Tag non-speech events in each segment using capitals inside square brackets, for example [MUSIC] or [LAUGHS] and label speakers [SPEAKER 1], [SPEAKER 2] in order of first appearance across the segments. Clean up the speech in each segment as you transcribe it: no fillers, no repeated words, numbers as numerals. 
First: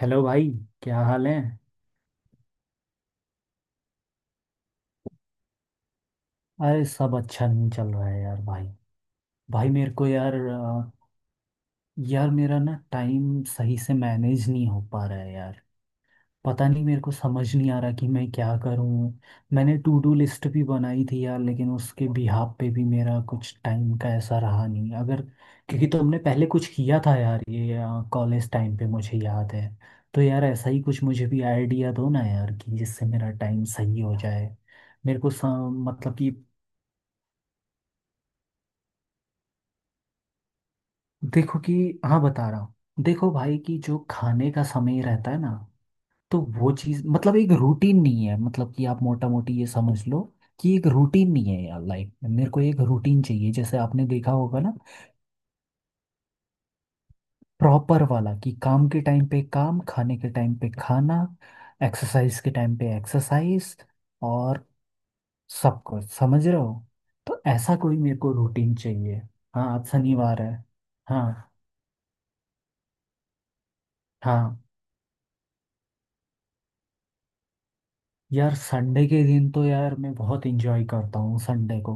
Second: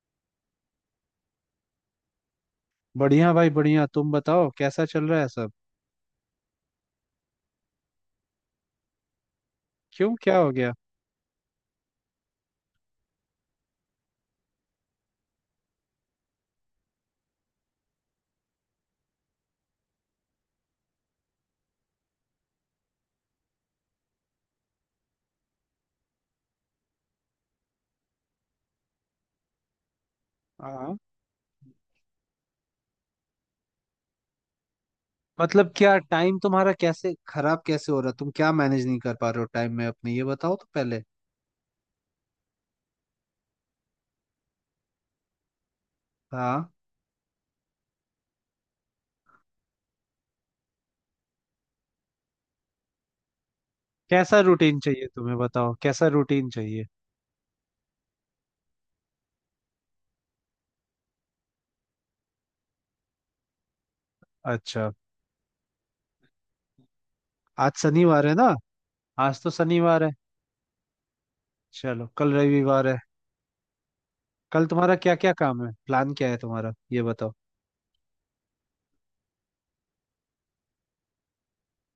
[SPEAKER 1] Hello भाई। क्या हाल है?
[SPEAKER 2] बढ़िया भाई बढ़िया। तुम बताओ, कैसा चल रहा है सब?
[SPEAKER 1] अरे, सब अच्छा नहीं चल रहा है यार भाई। भाई मेरे को
[SPEAKER 2] क्यों,
[SPEAKER 1] यार
[SPEAKER 2] क्या हो गया?
[SPEAKER 1] यार मेरा ना टाइम सही से मैनेज नहीं हो पा रहा है यार। पता नहीं मेरे को समझ नहीं आ रहा कि मैं क्या करूं। मैंने टू डू लिस्ट भी बनाई थी यार, लेकिन उसके बिहाफ पे भी मेरा कुछ टाइम का ऐसा रहा नहीं। अगर क्योंकि तुमने पहले कुछ किया था यार ये कॉलेज टाइम पे मुझे याद है। तो यार ऐसा ही
[SPEAKER 2] हाँ।
[SPEAKER 1] कुछ मुझे भी आइडिया दो ना यार, कि जिससे मेरा टाइम सही हो जाए। मेरे को
[SPEAKER 2] मतलब क्या,
[SPEAKER 1] मतलब कि
[SPEAKER 2] टाइम तुम्हारा कैसे खराब कैसे हो रहा? तुम क्या मैनेज नहीं कर पा रहे हो टाइम में अपने, ये बताओ तो पहले।
[SPEAKER 1] देखो कि हाँ, बता रहा हूँ। देखो भाई कि जो खाने का समय रहता है ना, तो
[SPEAKER 2] हाँ।
[SPEAKER 1] वो चीज़ मतलब एक रूटीन नहीं है। मतलब कि आप मोटा मोटी ये समझ लो कि एक रूटीन नहीं है यार। लाइफ में मेरे को एक रूटीन चाहिए, जैसे आपने देखा
[SPEAKER 2] कैसा
[SPEAKER 1] होगा ना
[SPEAKER 2] रूटीन चाहिए तुम्हें, बताओ कैसा रूटीन चाहिए?
[SPEAKER 1] प्रॉपर वाला कि काम के टाइम पे काम, खाने के टाइम पे खाना, एक्सरसाइज के टाइम पे एक्सरसाइज, और
[SPEAKER 2] अच्छा।
[SPEAKER 1] सब कुछ समझ रहे हो। तो
[SPEAKER 2] आज
[SPEAKER 1] ऐसा कोई मेरे
[SPEAKER 2] शनिवार
[SPEAKER 1] को
[SPEAKER 2] है ना,
[SPEAKER 1] रूटीन चाहिए।
[SPEAKER 2] आज तो
[SPEAKER 1] हाँ आज
[SPEAKER 2] शनिवार है।
[SPEAKER 1] शनिवार है। हाँ।
[SPEAKER 2] चलो, कल रविवार है।
[SPEAKER 1] हाँ,
[SPEAKER 2] कल तुम्हारा क्या क्या काम है, प्लान क्या है तुम्हारा, ये बताओ।
[SPEAKER 1] यार संडे के दिन तो यार मैं बहुत एंजॉय करता हूँ संडे को,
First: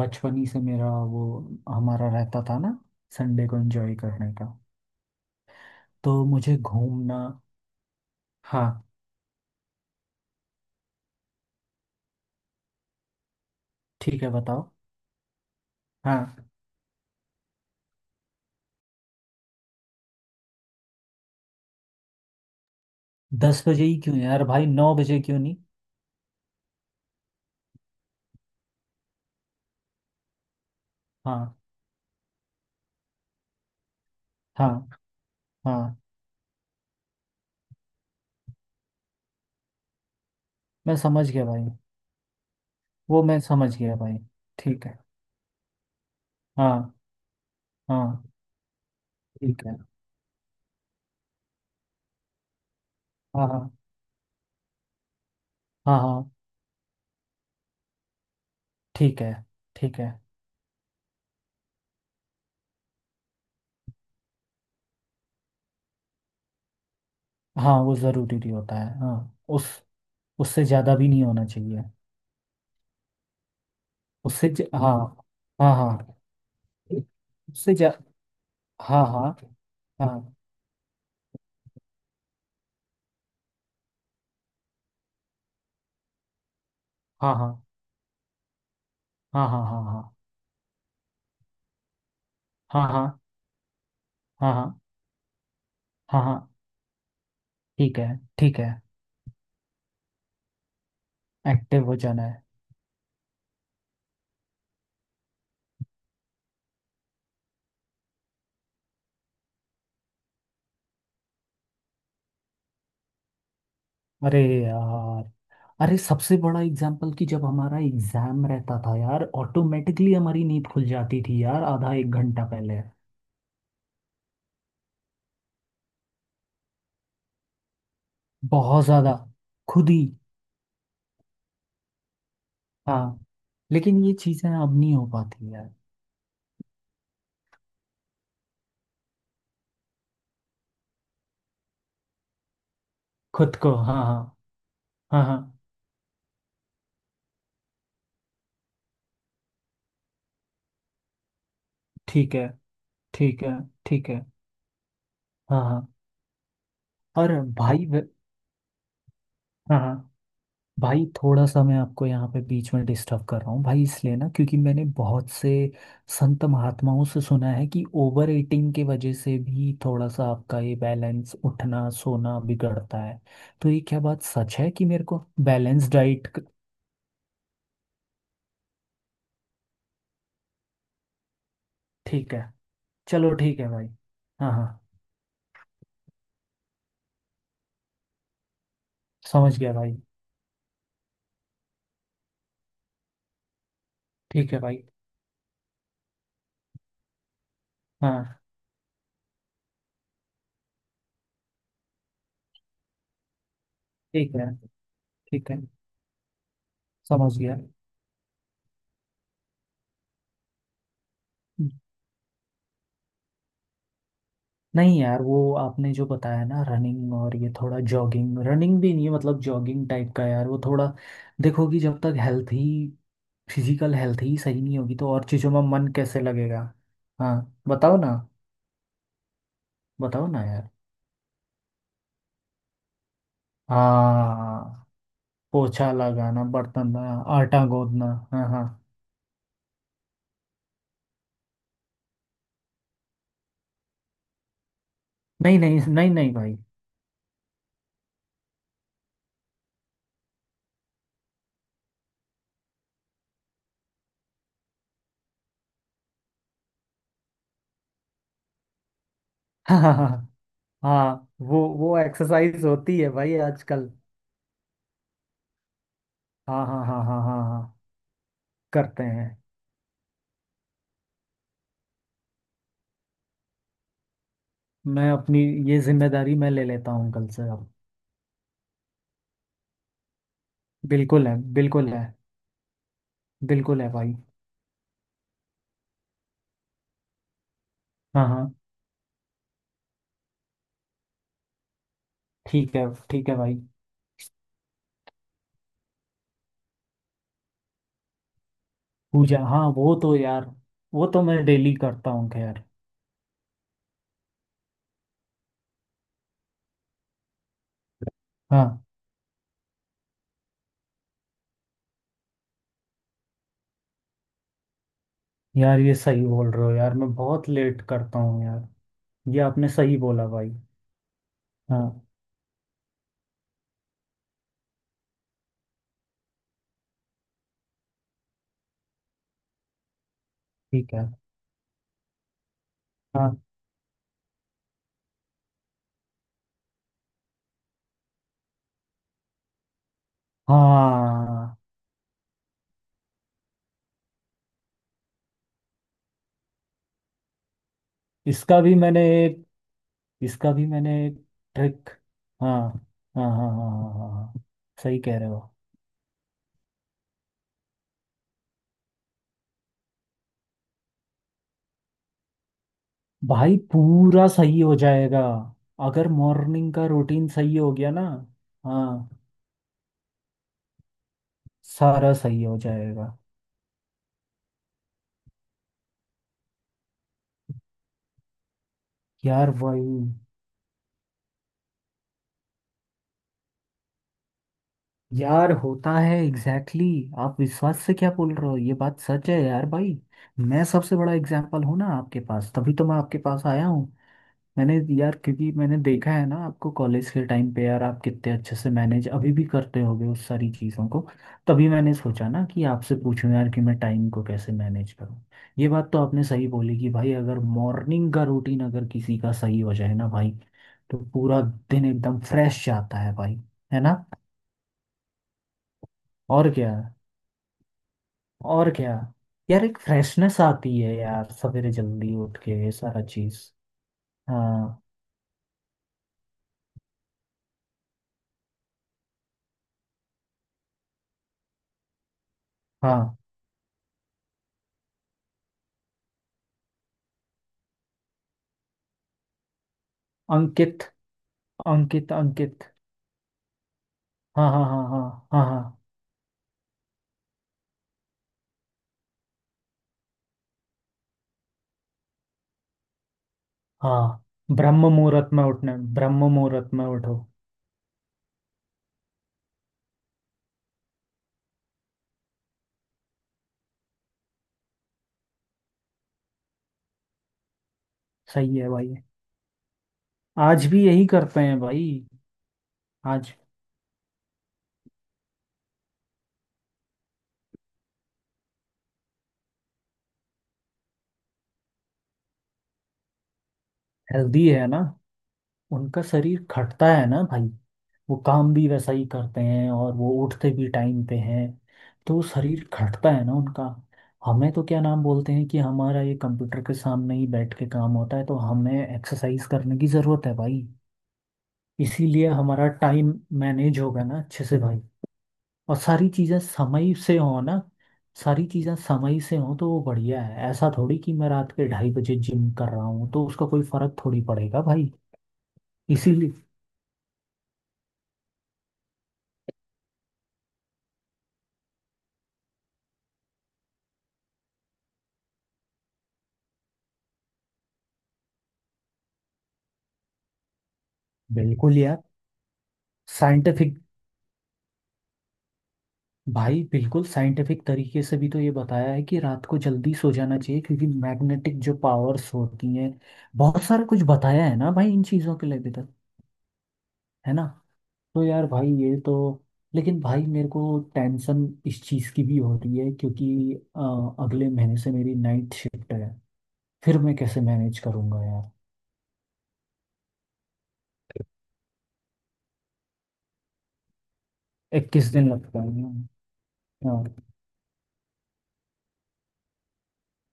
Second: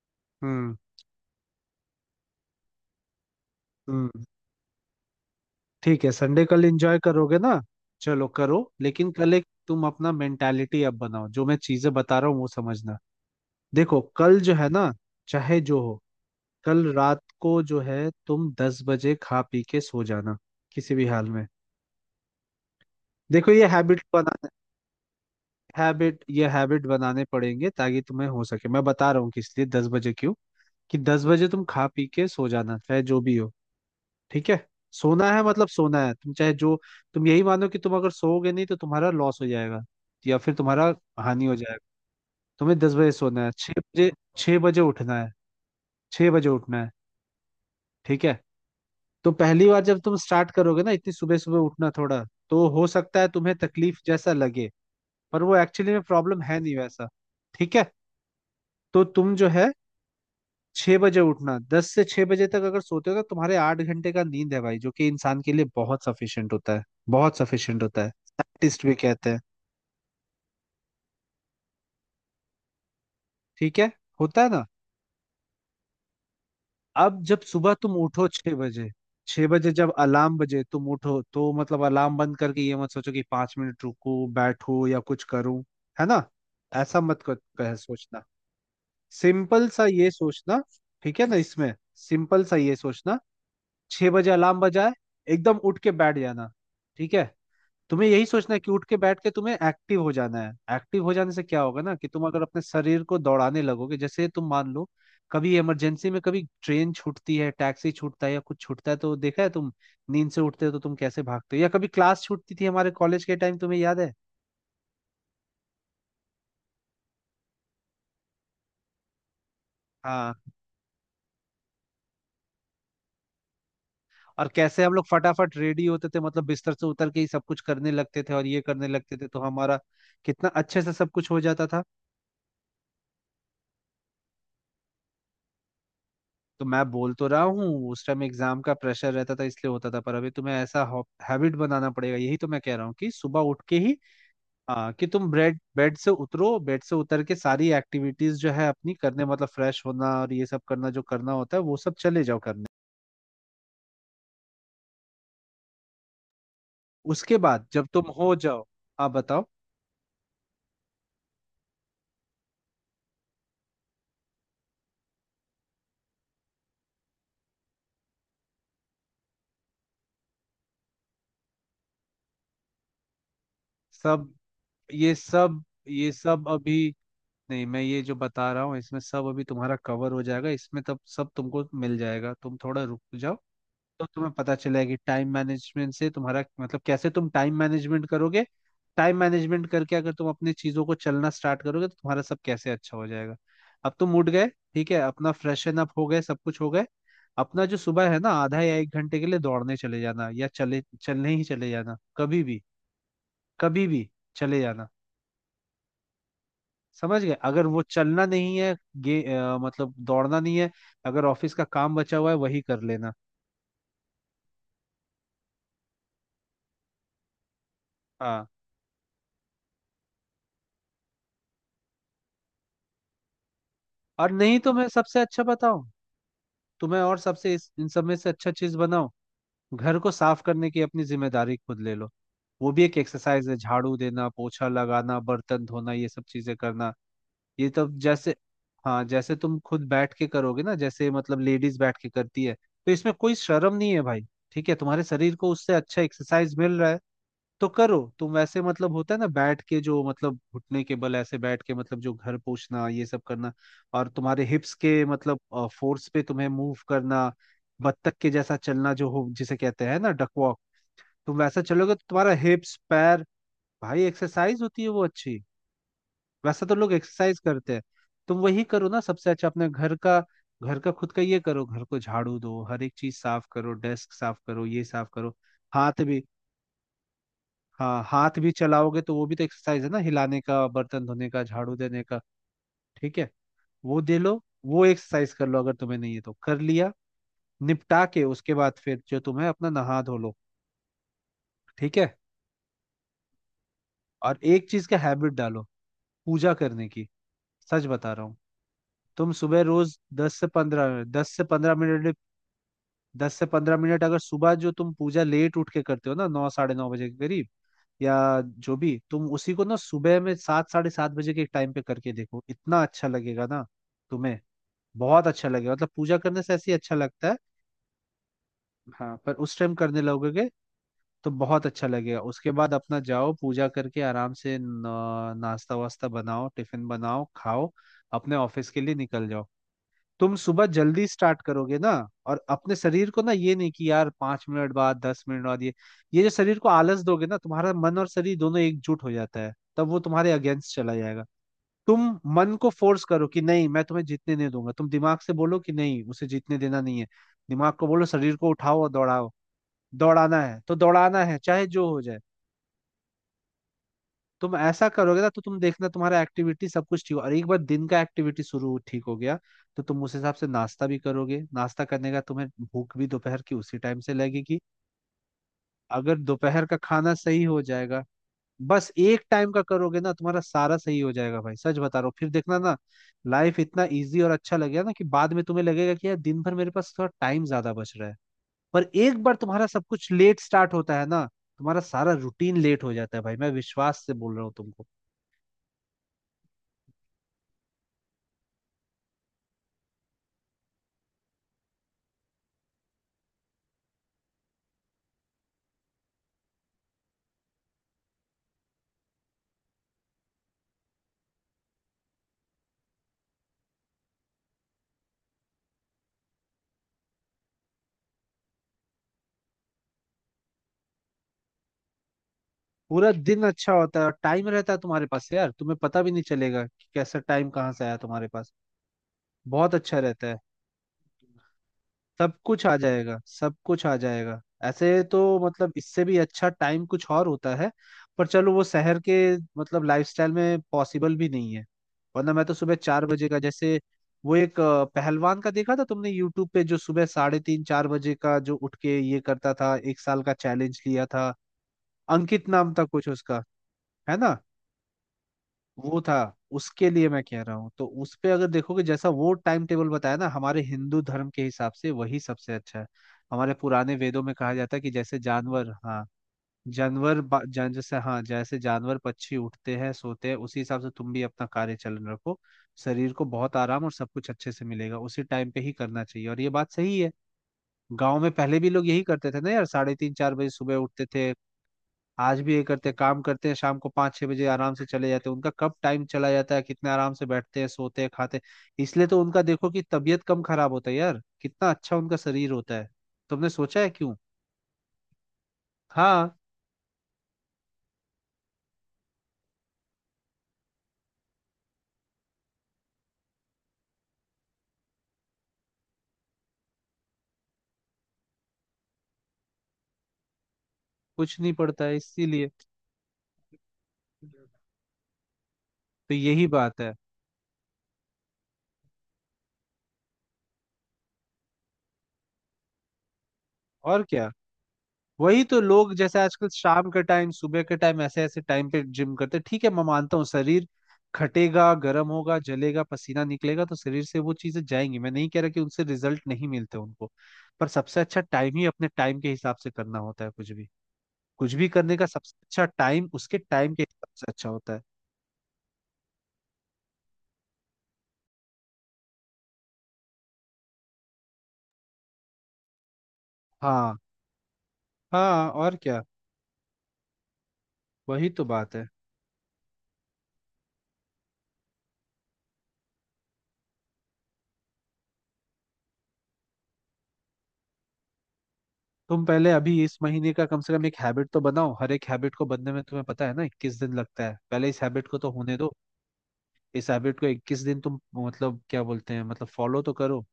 [SPEAKER 1] बचपन ही से
[SPEAKER 2] हम्म।
[SPEAKER 1] मेरा वो हमारा रहता था ना संडे को एंजॉय
[SPEAKER 2] हम्म।
[SPEAKER 1] करने का।
[SPEAKER 2] ठीक है,
[SPEAKER 1] तो
[SPEAKER 2] संडे
[SPEAKER 1] मुझे
[SPEAKER 2] कल एंजॉय
[SPEAKER 1] घूमना।
[SPEAKER 2] करोगे ना? चलो करो,
[SPEAKER 1] हाँ,
[SPEAKER 2] लेकिन कल एक तुम अपना मेंटालिटी अब बनाओ, जो मैं चीजें बता रहा हूँ वो समझना। देखो
[SPEAKER 1] ठीक है,
[SPEAKER 2] कल जो
[SPEAKER 1] बताओ।
[SPEAKER 2] है ना, चाहे जो हो
[SPEAKER 1] हाँ।
[SPEAKER 2] कल रात को जो है, तुम 10 बजे खा पी के सो जाना। किसी भी हाल में। देखो,
[SPEAKER 1] दस
[SPEAKER 2] ये
[SPEAKER 1] बजे ही
[SPEAKER 2] हैबिट
[SPEAKER 1] क्यों यार
[SPEAKER 2] बनाना।
[SPEAKER 1] भाई? 9 बजे क्यों नहीं?
[SPEAKER 2] हैबिट, ये हैबिट बनाने पड़ेंगे ताकि तुम्हें हो सके। मैं बता रहा हूँ कि इसलिए 10 बजे क्यों, कि 10 बजे
[SPEAKER 1] हाँ
[SPEAKER 2] तुम खा पी के सो जाना चाहे जो भी हो। ठीक है?
[SPEAKER 1] हाँ।
[SPEAKER 2] सोना है मतलब
[SPEAKER 1] हाँ,
[SPEAKER 2] सोना है, तुम चाहे जो। तुम यही मानो कि तुम अगर सोओगे नहीं तो तुम्हारा लॉस हो जाएगा, या फिर तुम्हारा
[SPEAKER 1] मैं समझ गया
[SPEAKER 2] हानि हो
[SPEAKER 1] भाई।
[SPEAKER 2] जाएगा। तुम्हें 10 बजे
[SPEAKER 1] वो मैं
[SPEAKER 2] सोना है,
[SPEAKER 1] समझ
[SPEAKER 2] छह
[SPEAKER 1] गया
[SPEAKER 2] बजे
[SPEAKER 1] भाई।
[SPEAKER 2] छह बजे
[SPEAKER 1] ठीक है।
[SPEAKER 2] उठना है, छह बजे उठना है।
[SPEAKER 1] हाँ
[SPEAKER 2] ठीक
[SPEAKER 1] हाँ।
[SPEAKER 2] है? तो पहली
[SPEAKER 1] ठीक है।
[SPEAKER 2] बार जब तुम स्टार्ट करोगे ना, इतनी सुबह सुबह उठना थोड़ा तो हो सकता है
[SPEAKER 1] हाँ
[SPEAKER 2] तुम्हें
[SPEAKER 1] हाँ
[SPEAKER 2] तकलीफ जैसा लगे, पर वो एक्चुअली
[SPEAKER 1] हाँ
[SPEAKER 2] में
[SPEAKER 1] हाँ।
[SPEAKER 2] प्रॉब्लम है नहीं वैसा। ठीक है? तो
[SPEAKER 1] ठीक है।
[SPEAKER 2] तुम जो है
[SPEAKER 1] ठीक है।
[SPEAKER 2] 6 बजे उठना, 10 से 6 बजे तक अगर सोते हो तो तुम्हारे 8 घंटे का नींद है भाई, जो कि इंसान के लिए बहुत सफिशिएंट होता है। बहुत
[SPEAKER 1] हाँ,
[SPEAKER 2] सफिशिएंट
[SPEAKER 1] वो
[SPEAKER 2] होता है।
[SPEAKER 1] ज़रूरी भी होता
[SPEAKER 2] साइंटिस्ट भी
[SPEAKER 1] है। हाँ,
[SPEAKER 2] कहते हैं।
[SPEAKER 1] उस उससे ज़्यादा भी नहीं होना चाहिए।
[SPEAKER 2] ठीक है? होता है ना।
[SPEAKER 1] हाँ। हाँ हाँ।
[SPEAKER 2] अब जब सुबह
[SPEAKER 1] उससे जा।
[SPEAKER 2] तुम उठो 6 बजे,
[SPEAKER 1] हाँ हाँ
[SPEAKER 2] छह बजे जब
[SPEAKER 1] हाँ
[SPEAKER 2] अलार्म बजे तुम उठो तो मतलब अलार्म बंद करके ये मत सोचो कि 5 मिनट रुकूं बैठूं या कुछ करूं। है ना? ऐसा मत कर,
[SPEAKER 1] हाँ हाँ
[SPEAKER 2] कह सोचना।
[SPEAKER 1] हाँ हाँ।
[SPEAKER 2] सिंपल सा
[SPEAKER 1] हाँ
[SPEAKER 2] ये सोचना। ठीक है ना इसमें। सिंपल सा ये
[SPEAKER 1] हाँ हाँ। हाँ
[SPEAKER 2] सोचना। 6 बजे
[SPEAKER 1] हाँ
[SPEAKER 2] अलार्म
[SPEAKER 1] हाँ।
[SPEAKER 2] बजाए एकदम उठ के बैठ
[SPEAKER 1] हाँ हाँ।
[SPEAKER 2] जाना। ठीक है?
[SPEAKER 1] ठीक
[SPEAKER 2] तुम्हें
[SPEAKER 1] है।
[SPEAKER 2] यही सोचना
[SPEAKER 1] ठीक
[SPEAKER 2] है
[SPEAKER 1] है।
[SPEAKER 2] कि उठ के बैठ के तुम्हें एक्टिव हो जाना है। एक्टिव हो जाने से क्या होगा
[SPEAKER 1] एक्टिव
[SPEAKER 2] ना,
[SPEAKER 1] हो
[SPEAKER 2] कि
[SPEAKER 1] जाना
[SPEAKER 2] तुम अगर
[SPEAKER 1] है।
[SPEAKER 2] अपने शरीर को दौड़ाने लगोगे, जैसे तुम मान लो कभी इमरजेंसी में, कभी ट्रेन छूटती है, टैक्सी छूटता है या कुछ छूटता है तो देखा है तुम नींद से उठते हो तो तुम कैसे भागते हो, या कभी क्लास छूटती थी हमारे कॉलेज के टाइम तुम्हें याद है?
[SPEAKER 1] अरे यार। अरे सबसे बड़ा एग्जाम्पल कि जब हमारा एग्जाम रहता था यार, ऑटोमेटिकली
[SPEAKER 2] हाँ।
[SPEAKER 1] हमारी नींद खुल जाती थी यार आधा एक घंटा पहले।
[SPEAKER 2] और कैसे हम लोग फटाफट रेडी होते थे, मतलब बिस्तर से उतर के ही सब कुछ करने लगते थे, और ये
[SPEAKER 1] बहुत
[SPEAKER 2] करने
[SPEAKER 1] ज्यादा।
[SPEAKER 2] लगते थे तो हमारा
[SPEAKER 1] खुद ही।
[SPEAKER 2] कितना अच्छे से सब कुछ हो जाता था।
[SPEAKER 1] हाँ, लेकिन ये चीजें अब नहीं हो पाती यार।
[SPEAKER 2] तो मैं बोल तो रहा हूँ उस टाइम एग्जाम का प्रेशर रहता था इसलिए होता था, पर अभी तुम्हें ऐसा हैबिट बनाना पड़ेगा, यही तो मैं कह रहा हूँ कि सुबह
[SPEAKER 1] खुद
[SPEAKER 2] उठ
[SPEAKER 1] को
[SPEAKER 2] के ही
[SPEAKER 1] हाँ हाँ।
[SPEAKER 2] कि
[SPEAKER 1] हाँ
[SPEAKER 2] तुम बेड
[SPEAKER 1] हाँ।
[SPEAKER 2] बेड से उतरो, बेड से उतर के सारी एक्टिविटीज जो है अपनी करने मतलब फ्रेश होना, और ये सब करना जो करना होता है वो सब चले
[SPEAKER 1] ठीक
[SPEAKER 2] जाओ
[SPEAKER 1] है।
[SPEAKER 2] करने।
[SPEAKER 1] ठीक है। ठीक है। हाँ हाँ। और
[SPEAKER 2] उसके बाद जब
[SPEAKER 1] भाई वे-
[SPEAKER 2] तुम हो जाओ आप बताओ।
[SPEAKER 1] हाँ हाँ। भाई थोड़ा सा मैं आपको यहाँ पे बीच में डिस्टर्ब कर रहा हूँ भाई, इसलिए ना क्योंकि मैंने बहुत से संत महात्माओं से सुना है कि ओवर ईटिंग के वजह से भी थोड़ा सा आपका ये बैलेंस उठना सोना बिगड़ता है। तो ये क्या बात
[SPEAKER 2] सब
[SPEAKER 1] सच है कि मेरे
[SPEAKER 2] ये
[SPEAKER 1] को
[SPEAKER 2] सब
[SPEAKER 1] बैलेंस
[SPEAKER 2] ये
[SPEAKER 1] डाइट।
[SPEAKER 2] सब अभी नहीं। मैं ये जो बता रहा हूँ इसमें सब अभी तुम्हारा कवर हो जाएगा, इसमें तब सब तुमको मिल
[SPEAKER 1] ठीक
[SPEAKER 2] जाएगा,
[SPEAKER 1] है,
[SPEAKER 2] तुम थोड़ा रुक
[SPEAKER 1] चलो
[SPEAKER 2] जाओ।
[SPEAKER 1] ठीक है भाई।
[SPEAKER 2] तो तुम्हें
[SPEAKER 1] हाँ
[SPEAKER 2] पता
[SPEAKER 1] हाँ।
[SPEAKER 2] चला है कि टाइम मैनेजमेंट से तुम्हारा मतलब कैसे तुम टाइम मैनेजमेंट करोगे। टाइम
[SPEAKER 1] समझ
[SPEAKER 2] मैनेजमेंट
[SPEAKER 1] गया
[SPEAKER 2] करके
[SPEAKER 1] भाई।
[SPEAKER 2] अगर तुम अपनी चीजों को चलना स्टार्ट करोगे तो तुम्हारा सब कैसे अच्छा हो जाएगा। अब तुम उठ गए,
[SPEAKER 1] ठीक है भाई।
[SPEAKER 2] ठीक है, अपना फ्रेशन अप हो गए, सब कुछ हो गए। अपना जो सुबह है ना,
[SPEAKER 1] हाँ।
[SPEAKER 2] आधा या एक घंटे के लिए दौड़ने चले जाना, या चले चलने ही चले जाना, कभी भी कभी भी
[SPEAKER 1] ठीक है।
[SPEAKER 2] चले जाना।
[SPEAKER 1] ठीक है।
[SPEAKER 2] समझ गए?
[SPEAKER 1] समझ गया।
[SPEAKER 2] अगर वो चलना नहीं है मतलब दौड़ना नहीं है, अगर ऑफिस का काम बचा हुआ है वही कर लेना।
[SPEAKER 1] नहीं यार, वो आपने जो बताया ना रनिंग, और ये थोड़ा जॉगिंग
[SPEAKER 2] हाँ,
[SPEAKER 1] रनिंग भी नहीं है, मतलब जॉगिंग टाइप का यार वो थोड़ा। देखो कि जब तक हेल्थ ही फिजिकल हेल्थ
[SPEAKER 2] और
[SPEAKER 1] ही
[SPEAKER 2] नहीं
[SPEAKER 1] सही
[SPEAKER 2] तो
[SPEAKER 1] नहीं
[SPEAKER 2] मैं
[SPEAKER 1] होगी तो
[SPEAKER 2] सबसे
[SPEAKER 1] और
[SPEAKER 2] अच्छा
[SPEAKER 1] चीज़ों में
[SPEAKER 2] बताऊं
[SPEAKER 1] मन कैसे लगेगा।
[SPEAKER 2] तुम्हें, और
[SPEAKER 1] हाँ,
[SPEAKER 2] सबसे इन
[SPEAKER 1] बताओ
[SPEAKER 2] सब
[SPEAKER 1] ना।
[SPEAKER 2] में से अच्छा चीज बनाओ। घर को
[SPEAKER 1] बताओ
[SPEAKER 2] साफ
[SPEAKER 1] ना यार।
[SPEAKER 2] करने की अपनी जिम्मेदारी खुद ले लो। वो भी एक एक्सरसाइज है, झाड़ू देना, पोछा
[SPEAKER 1] हाँ,
[SPEAKER 2] लगाना, बर्तन
[SPEAKER 1] पोछा
[SPEAKER 2] धोना, ये सब
[SPEAKER 1] लगाना,
[SPEAKER 2] चीजें करना।
[SPEAKER 1] बर्तन धोना, आटा
[SPEAKER 2] ये तो
[SPEAKER 1] गोदना।
[SPEAKER 2] जैसे
[SPEAKER 1] हाँ हाँ।
[SPEAKER 2] हाँ जैसे तुम खुद बैठ के करोगे ना, जैसे मतलब लेडीज बैठ के करती है, तो इसमें कोई शर्म नहीं है भाई। ठीक है, तुम्हारे शरीर को
[SPEAKER 1] नहीं
[SPEAKER 2] उससे
[SPEAKER 1] नहीं
[SPEAKER 2] अच्छा
[SPEAKER 1] नहीं नहीं
[SPEAKER 2] एक्सरसाइज
[SPEAKER 1] भाई।
[SPEAKER 2] मिल रहा है। तो करो तुम ऐसे, मतलब होता है ना बैठ के जो, मतलब घुटने के बल ऐसे बैठ के मतलब जो घर पोछना ये सब करना। और तुम्हारे हिप्स के मतलब फोर्स पे तुम्हें मूव करना, बत्तख के जैसा चलना, जो हो जिसे
[SPEAKER 1] [LAUGHS] हाँ
[SPEAKER 2] कहते
[SPEAKER 1] हाँ
[SPEAKER 2] हैं
[SPEAKER 1] हाँ।
[SPEAKER 2] ना डक वॉक।
[SPEAKER 1] हाँ,
[SPEAKER 2] तुम वैसा चलोगे
[SPEAKER 1] वो
[SPEAKER 2] तो तुम्हारा
[SPEAKER 1] एक्सरसाइज
[SPEAKER 2] हिप्स,
[SPEAKER 1] होती है
[SPEAKER 2] पैर,
[SPEAKER 1] भाई आजकल।
[SPEAKER 2] भाई एक्सरसाइज होती है वो अच्छी, वैसा
[SPEAKER 1] हाँ
[SPEAKER 2] तो
[SPEAKER 1] हाँ
[SPEAKER 2] लोग
[SPEAKER 1] हाँ हाँ
[SPEAKER 2] एक्सरसाइज
[SPEAKER 1] हाँ हाँ।
[SPEAKER 2] करते हैं। तुम वही करो ना
[SPEAKER 1] करते हैं।
[SPEAKER 2] सबसे अच्छा अपने घर का, घर का खुद का ये करो, घर को झाड़ू दो, हर एक चीज साफ करो, डेस्क साफ करो, ये साफ
[SPEAKER 1] मैं
[SPEAKER 2] करो।
[SPEAKER 1] अपनी ये
[SPEAKER 2] हाथ भी,
[SPEAKER 1] जिम्मेदारी मैं ले लेता हूँ कल से अब।
[SPEAKER 2] हाँ हाथ भी चलाओगे तो वो भी तो एक्सरसाइज है ना, हिलाने का, बर्तन
[SPEAKER 1] बिल्कुल
[SPEAKER 2] धोने
[SPEAKER 1] है,
[SPEAKER 2] का, झाड़ू
[SPEAKER 1] बिल्कुल
[SPEAKER 2] देने
[SPEAKER 1] है।
[SPEAKER 2] का। ठीक है,
[SPEAKER 1] बिल्कुल है
[SPEAKER 2] वो
[SPEAKER 1] भाई।
[SPEAKER 2] दे लो, वो एक्सरसाइज कर लो, अगर तुम्हें नहीं है तो कर लिया निपटा के
[SPEAKER 1] हाँ हाँ।
[SPEAKER 2] उसके बाद फिर जो तुम्हें अपना नहा धो लो। ठीक है।
[SPEAKER 1] ठीक है। ठीक है भाई।
[SPEAKER 2] और एक चीज का हैबिट डालो, पूजा करने की, सच बता रहा हूँ। तुम
[SPEAKER 1] पूजा,
[SPEAKER 2] सुबह
[SPEAKER 1] हाँ वो
[SPEAKER 2] रोज
[SPEAKER 1] तो
[SPEAKER 2] दस से
[SPEAKER 1] यार,
[SPEAKER 2] पंद्रह
[SPEAKER 1] वो
[SPEAKER 2] मिनट,
[SPEAKER 1] तो
[SPEAKER 2] दस से
[SPEAKER 1] मैं डेली
[SPEAKER 2] पंद्रह
[SPEAKER 1] करता
[SPEAKER 2] मिनट
[SPEAKER 1] हूँ खैर।
[SPEAKER 2] 10 से 15 मिनट अगर सुबह जो तुम पूजा लेट उठ के करते हो ना 9 साढ़े 9 बजे के करीब, या
[SPEAKER 1] हाँ
[SPEAKER 2] जो भी तुम उसी को ना सुबह में 7 साढ़े 7 बजे के एक टाइम पे करके देखो, इतना अच्छा लगेगा ना तुम्हें। बहुत अच्छा लगेगा,
[SPEAKER 1] यार,
[SPEAKER 2] मतलब
[SPEAKER 1] ये
[SPEAKER 2] पूजा
[SPEAKER 1] सही
[SPEAKER 2] करने
[SPEAKER 1] बोल
[SPEAKER 2] से
[SPEAKER 1] रहे
[SPEAKER 2] ऐसे
[SPEAKER 1] हो
[SPEAKER 2] ही अच्छा
[SPEAKER 1] यार, मैं
[SPEAKER 2] लगता है।
[SPEAKER 1] बहुत लेट करता हूँ यार।
[SPEAKER 2] हाँ, पर
[SPEAKER 1] ये
[SPEAKER 2] उस
[SPEAKER 1] आपने
[SPEAKER 2] टाइम
[SPEAKER 1] सही
[SPEAKER 2] करने
[SPEAKER 1] बोला
[SPEAKER 2] लगोगे
[SPEAKER 1] भाई।
[SPEAKER 2] तो बहुत अच्छा
[SPEAKER 1] हाँ।
[SPEAKER 2] लगेगा। उसके बाद अपना जाओ पूजा करके, आराम से नाश्ता वास्ता बनाओ, टिफिन बनाओ, खाओ, अपने ऑफिस के लिए निकल जाओ। तुम सुबह
[SPEAKER 1] ठीक
[SPEAKER 2] जल्दी
[SPEAKER 1] है।
[SPEAKER 2] स्टार्ट करोगे ना, और अपने शरीर को
[SPEAKER 1] हाँ
[SPEAKER 2] ना, ये नहीं कि यार 5 मिनट बाद 10 मिनट बाद ये जो शरीर को आलस दोगे ना, तुम्हारा मन और शरीर दोनों एकजुट हो जाता है, तब वो तुम्हारे अगेंस्ट चला जाएगा।
[SPEAKER 1] हाँ।
[SPEAKER 2] तुम मन को फोर्स करो कि नहीं, मैं तुम्हें जीतने नहीं दूंगा। तुम दिमाग से बोलो कि नहीं, उसे जीतने देना नहीं है। दिमाग को बोलो शरीर को
[SPEAKER 1] इसका भी
[SPEAKER 2] उठाओ और
[SPEAKER 1] मैंने
[SPEAKER 2] दौड़ाओ।
[SPEAKER 1] एक
[SPEAKER 2] दौड़ाना
[SPEAKER 1] इसका
[SPEAKER 2] है
[SPEAKER 1] भी
[SPEAKER 2] तो
[SPEAKER 1] मैंने एक
[SPEAKER 2] दौड़ाना है, चाहे जो
[SPEAKER 1] ट्रिक।
[SPEAKER 2] हो जाए।
[SPEAKER 1] हाँ हाँ हाँ हाँ हाँ हाँ हाँ।
[SPEAKER 2] तुम ऐसा
[SPEAKER 1] सही कह
[SPEAKER 2] करोगे
[SPEAKER 1] रहे
[SPEAKER 2] ना
[SPEAKER 1] हो।
[SPEAKER 2] तो तुम देखना तुम्हारा एक्टिविटी सब कुछ ठीक हो, और एक बार दिन का एक्टिविटी शुरू ठीक हो गया तो तुम उस हिसाब से नाश्ता भी करोगे, नाश्ता करने का तुम्हें भूख भी दोपहर की
[SPEAKER 1] भाई
[SPEAKER 2] उसी टाइम से
[SPEAKER 1] पूरा
[SPEAKER 2] लगेगी,
[SPEAKER 1] सही हो जाएगा अगर
[SPEAKER 2] अगर दोपहर
[SPEAKER 1] मॉर्निंग
[SPEAKER 2] का
[SPEAKER 1] का
[SPEAKER 2] खाना
[SPEAKER 1] रूटीन
[SPEAKER 2] सही
[SPEAKER 1] सही
[SPEAKER 2] हो
[SPEAKER 1] हो गया ना।
[SPEAKER 2] जाएगा। बस
[SPEAKER 1] हाँ।
[SPEAKER 2] एक टाइम का करोगे ना तुम्हारा सारा सही हो जाएगा भाई, सच बता रहा
[SPEAKER 1] सारा
[SPEAKER 2] हूँ, फिर
[SPEAKER 1] सही हो
[SPEAKER 2] देखना ना,
[SPEAKER 1] जाएगा।
[SPEAKER 2] लाइफ इतना इजी और अच्छा लगेगा ना कि बाद में तुम्हें लगेगा कि यार दिन भर मेरे पास थोड़ा टाइम ज्यादा बच रहा है। पर एक बार
[SPEAKER 1] यार
[SPEAKER 2] तुम्हारा सब
[SPEAKER 1] वही।
[SPEAKER 2] कुछ लेट स्टार्ट होता है ना, तुम्हारा सारा रूटीन लेट हो जाता है भाई, मैं विश्वास से बोल रहा हूँ तुमको।
[SPEAKER 1] यार होता है एग्जैक्टली exactly. आप विश्वास से क्या बोल रहे हो, ये बात सच है यार भाई। मैं सबसे बड़ा एग्जाम्पल हूँ ना आपके पास, तभी तो मैं आपके पास आया हूँ। मैंने यार क्योंकि मैंने देखा है ना आपको कॉलेज के टाइम पे यार, आप कितने अच्छे से मैनेज अभी भी करते होगे उस सारी चीज़ों को। तभी मैंने सोचा ना कि आपसे पूछूं यार कि मैं टाइम को कैसे मैनेज करूं। ये बात तो आपने सही बोली कि भाई अगर मॉर्निंग का रूटीन अगर किसी का सही हो जाए ना भाई, तो पूरा दिन एकदम फ्रेश जाता
[SPEAKER 2] पूरा
[SPEAKER 1] है भाई।
[SPEAKER 2] दिन अच्छा
[SPEAKER 1] है ना।
[SPEAKER 2] होता है और टाइम रहता है तुम्हारे पास यार, तुम्हें पता भी नहीं
[SPEAKER 1] और
[SPEAKER 2] चलेगा
[SPEAKER 1] क्या,
[SPEAKER 2] कि कैसा टाइम कहाँ से आया तुम्हारे पास।
[SPEAKER 1] और क्या। यार
[SPEAKER 2] बहुत
[SPEAKER 1] एक
[SPEAKER 2] अच्छा रहता है।
[SPEAKER 1] फ्रेशनेस आती है यार सवेरे जल्दी
[SPEAKER 2] सब
[SPEAKER 1] उठ के
[SPEAKER 2] कुछ
[SPEAKER 1] ये
[SPEAKER 2] आ
[SPEAKER 1] सारा
[SPEAKER 2] जाएगा,
[SPEAKER 1] चीज़।
[SPEAKER 2] सब कुछ आ जाएगा।
[SPEAKER 1] हाँ
[SPEAKER 2] ऐसे तो मतलब इससे भी अच्छा टाइम कुछ और होता है, पर चलो वो शहर के मतलब लाइफस्टाइल में पॉसिबल भी नहीं है, वरना मैं तो सुबह चार
[SPEAKER 1] हाँ।
[SPEAKER 2] बजे का जैसे वो एक पहलवान का देखा था तुमने यूट्यूब पे, जो सुबह साढ़े 3 4 बजे का जो उठ के ये करता था, एक साल का चैलेंज
[SPEAKER 1] अंकित।
[SPEAKER 2] लिया था।
[SPEAKER 1] अंकित
[SPEAKER 2] अंकित
[SPEAKER 1] अंकित।
[SPEAKER 2] नाम था कुछ उसका, है ना?
[SPEAKER 1] हाँ हाँ हाँ हाँ हाँ
[SPEAKER 2] वो था। उसके लिए मैं कह रहा हूँ, तो उस पे अगर देखोगे, जैसा वो टाइम टेबल बताया ना हमारे हिंदू धर्म के हिसाब से वही सबसे अच्छा है। हमारे
[SPEAKER 1] हाँ।
[SPEAKER 2] पुराने वेदों में कहा
[SPEAKER 1] हाँ
[SPEAKER 2] जाता है कि
[SPEAKER 1] ब्रह्म
[SPEAKER 2] जैसे
[SPEAKER 1] मुहूर्त में
[SPEAKER 2] जानवर,
[SPEAKER 1] उठना है,
[SPEAKER 2] हाँ,
[SPEAKER 1] ब्रह्म मुहूर्त में उठो।
[SPEAKER 2] जानवर बा- जान जैसे, हाँ, जैसे जानवर पक्षी उठते हैं सोते हैं उसी हिसाब से तुम भी अपना कार्य चलन रखो। शरीर को बहुत आराम और सब कुछ अच्छे से मिलेगा, उसी टाइम पे ही करना चाहिए, और ये बात सही है। गांव में
[SPEAKER 1] सही
[SPEAKER 2] पहले
[SPEAKER 1] है
[SPEAKER 2] भी लोग
[SPEAKER 1] भाई।
[SPEAKER 2] यही करते थे ना यार, साढ़े 3 4 बजे
[SPEAKER 1] आज
[SPEAKER 2] सुबह
[SPEAKER 1] भी
[SPEAKER 2] उठते
[SPEAKER 1] यही
[SPEAKER 2] थे,
[SPEAKER 1] करते हैं भाई।
[SPEAKER 2] आज भी ये करते हैं, काम
[SPEAKER 1] आज
[SPEAKER 2] करते हैं, शाम को 5 6 बजे आराम से चले जाते हैं, उनका कब टाइम चला जाता है, कितने आराम से बैठते हैं, सोते हैं, खाते हैं। इसलिए तो उनका देखो कि तबीयत कम खराब होता है यार, कितना अच्छा उनका शरीर होता है। तुमने सोचा है क्यों?
[SPEAKER 1] हेल्दी है ना। उनका
[SPEAKER 2] हाँ।
[SPEAKER 1] शरीर खटता है ना भाई, वो काम भी वैसा ही करते हैं और वो उठते भी टाइम पे हैं, तो शरीर खटता है ना उनका। हमें तो क्या नाम बोलते हैं कि हमारा ये कंप्यूटर के सामने ही बैठ के काम होता है, तो हमें एक्सरसाइज करने की ज़रूरत है भाई।
[SPEAKER 2] कुछ नहीं पड़ता है
[SPEAKER 1] इसीलिए
[SPEAKER 2] इसीलिए।
[SPEAKER 1] हमारा टाइम मैनेज होगा ना
[SPEAKER 2] तो
[SPEAKER 1] अच्छे से भाई। और सारी चीज़ें
[SPEAKER 2] यही बात
[SPEAKER 1] समय
[SPEAKER 2] है।
[SPEAKER 1] से हो ना। सारी चीज़ें समय से हो तो वो बढ़िया है, ऐसा थोड़ी कि मैं रात के 2:30 बजे जिम कर रहा हूँ तो उसका कोई फर्क
[SPEAKER 2] और
[SPEAKER 1] थोड़ी
[SPEAKER 2] क्या।
[SPEAKER 1] पड़ेगा भाई।
[SPEAKER 2] वही तो, लोग जैसे
[SPEAKER 1] इसीलिए
[SPEAKER 2] आजकल शाम के टाइम सुबह के टाइम ऐसे ऐसे टाइम पे जिम करते हैं। ठीक है, मैं मानता हूँ शरीर खटेगा, गर्म होगा, जलेगा, पसीना निकलेगा तो शरीर से वो चीजें जाएंगी, मैं नहीं कह रहा कि उनसे रिजल्ट नहीं मिलते उनको, पर सबसे अच्छा टाइम ही अपने टाइम के हिसाब से करना होता है कुछ भी। कुछ भी
[SPEAKER 1] बिल्कुल
[SPEAKER 2] करने
[SPEAKER 1] यार
[SPEAKER 2] का सबसे अच्छा टाइम उसके टाइम
[SPEAKER 1] साइंटिफिक,
[SPEAKER 2] के हिसाब से अच्छा होता है।
[SPEAKER 1] भाई बिल्कुल साइंटिफिक तरीके से भी तो ये बताया है कि रात को जल्दी सो जाना चाहिए क्योंकि मैग्नेटिक जो पावर्स होती हैं, बहुत सारा
[SPEAKER 2] हाँ।
[SPEAKER 1] कुछ बताया है ना भाई इन चीज़ों के
[SPEAKER 2] हाँ
[SPEAKER 1] लिए भी
[SPEAKER 2] और
[SPEAKER 1] तो।
[SPEAKER 2] क्या।
[SPEAKER 1] है ना। तो
[SPEAKER 2] वही तो
[SPEAKER 1] यार भाई
[SPEAKER 2] बात है।
[SPEAKER 1] ये तो, लेकिन भाई मेरे को टेंशन इस चीज़ की भी हो रही है क्योंकि अगले महीने से मेरी नाइट शिफ्ट है, फिर मैं कैसे मैनेज करूँगा यार।
[SPEAKER 2] तुम पहले अभी इस महीने का कम से कम एक हैबिट तो बनाओ, हर एक हैबिट को बनने में तुम्हें पता है ना 21 दिन लगता है, पहले इस हैबिट
[SPEAKER 1] इक्कीस
[SPEAKER 2] को
[SPEAKER 1] दिन
[SPEAKER 2] तो होने
[SPEAKER 1] लगता है
[SPEAKER 2] दो।
[SPEAKER 1] ना?
[SPEAKER 2] इस
[SPEAKER 1] हाँ
[SPEAKER 2] हैबिट को 21 दिन तुम, मतलब क्या बोलते हैं, मतलब फॉलो तो करो,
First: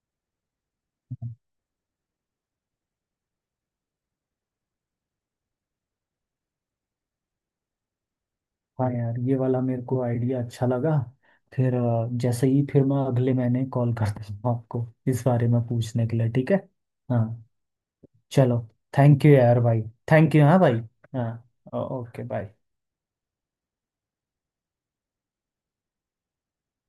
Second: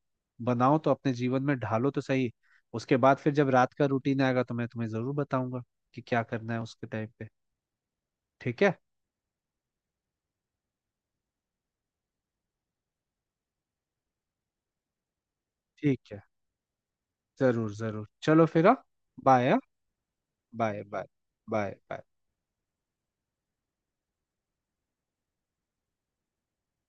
[SPEAKER 2] बनाओ तो, अपने जीवन में ढालो तो सही। उसके बाद फिर जब रात का रूटीन आएगा तो मैं तुम्हें जरूर बताऊंगा कि क्या करना है उसके टाइम पे। ठीक है?
[SPEAKER 1] हाँ, यार ये वाला मेरे को आइडिया अच्छा लगा। फिर जैसे ही फिर मैं अगले महीने कॉल कर दूंगा आपको इस बारे में पूछने
[SPEAKER 2] ठीक
[SPEAKER 1] के
[SPEAKER 2] है,
[SPEAKER 1] लिए, ठीक है। हाँ।
[SPEAKER 2] जरूर जरूर, चलो
[SPEAKER 1] चलो।
[SPEAKER 2] फिर, हाँ।
[SPEAKER 1] थैंक यू
[SPEAKER 2] बाय, हाँ।
[SPEAKER 1] यार भाई। थैंक यू हाँ भाई।
[SPEAKER 2] Bye bye. बाय
[SPEAKER 1] हाँ।
[SPEAKER 2] बाय।
[SPEAKER 1] Okay bye.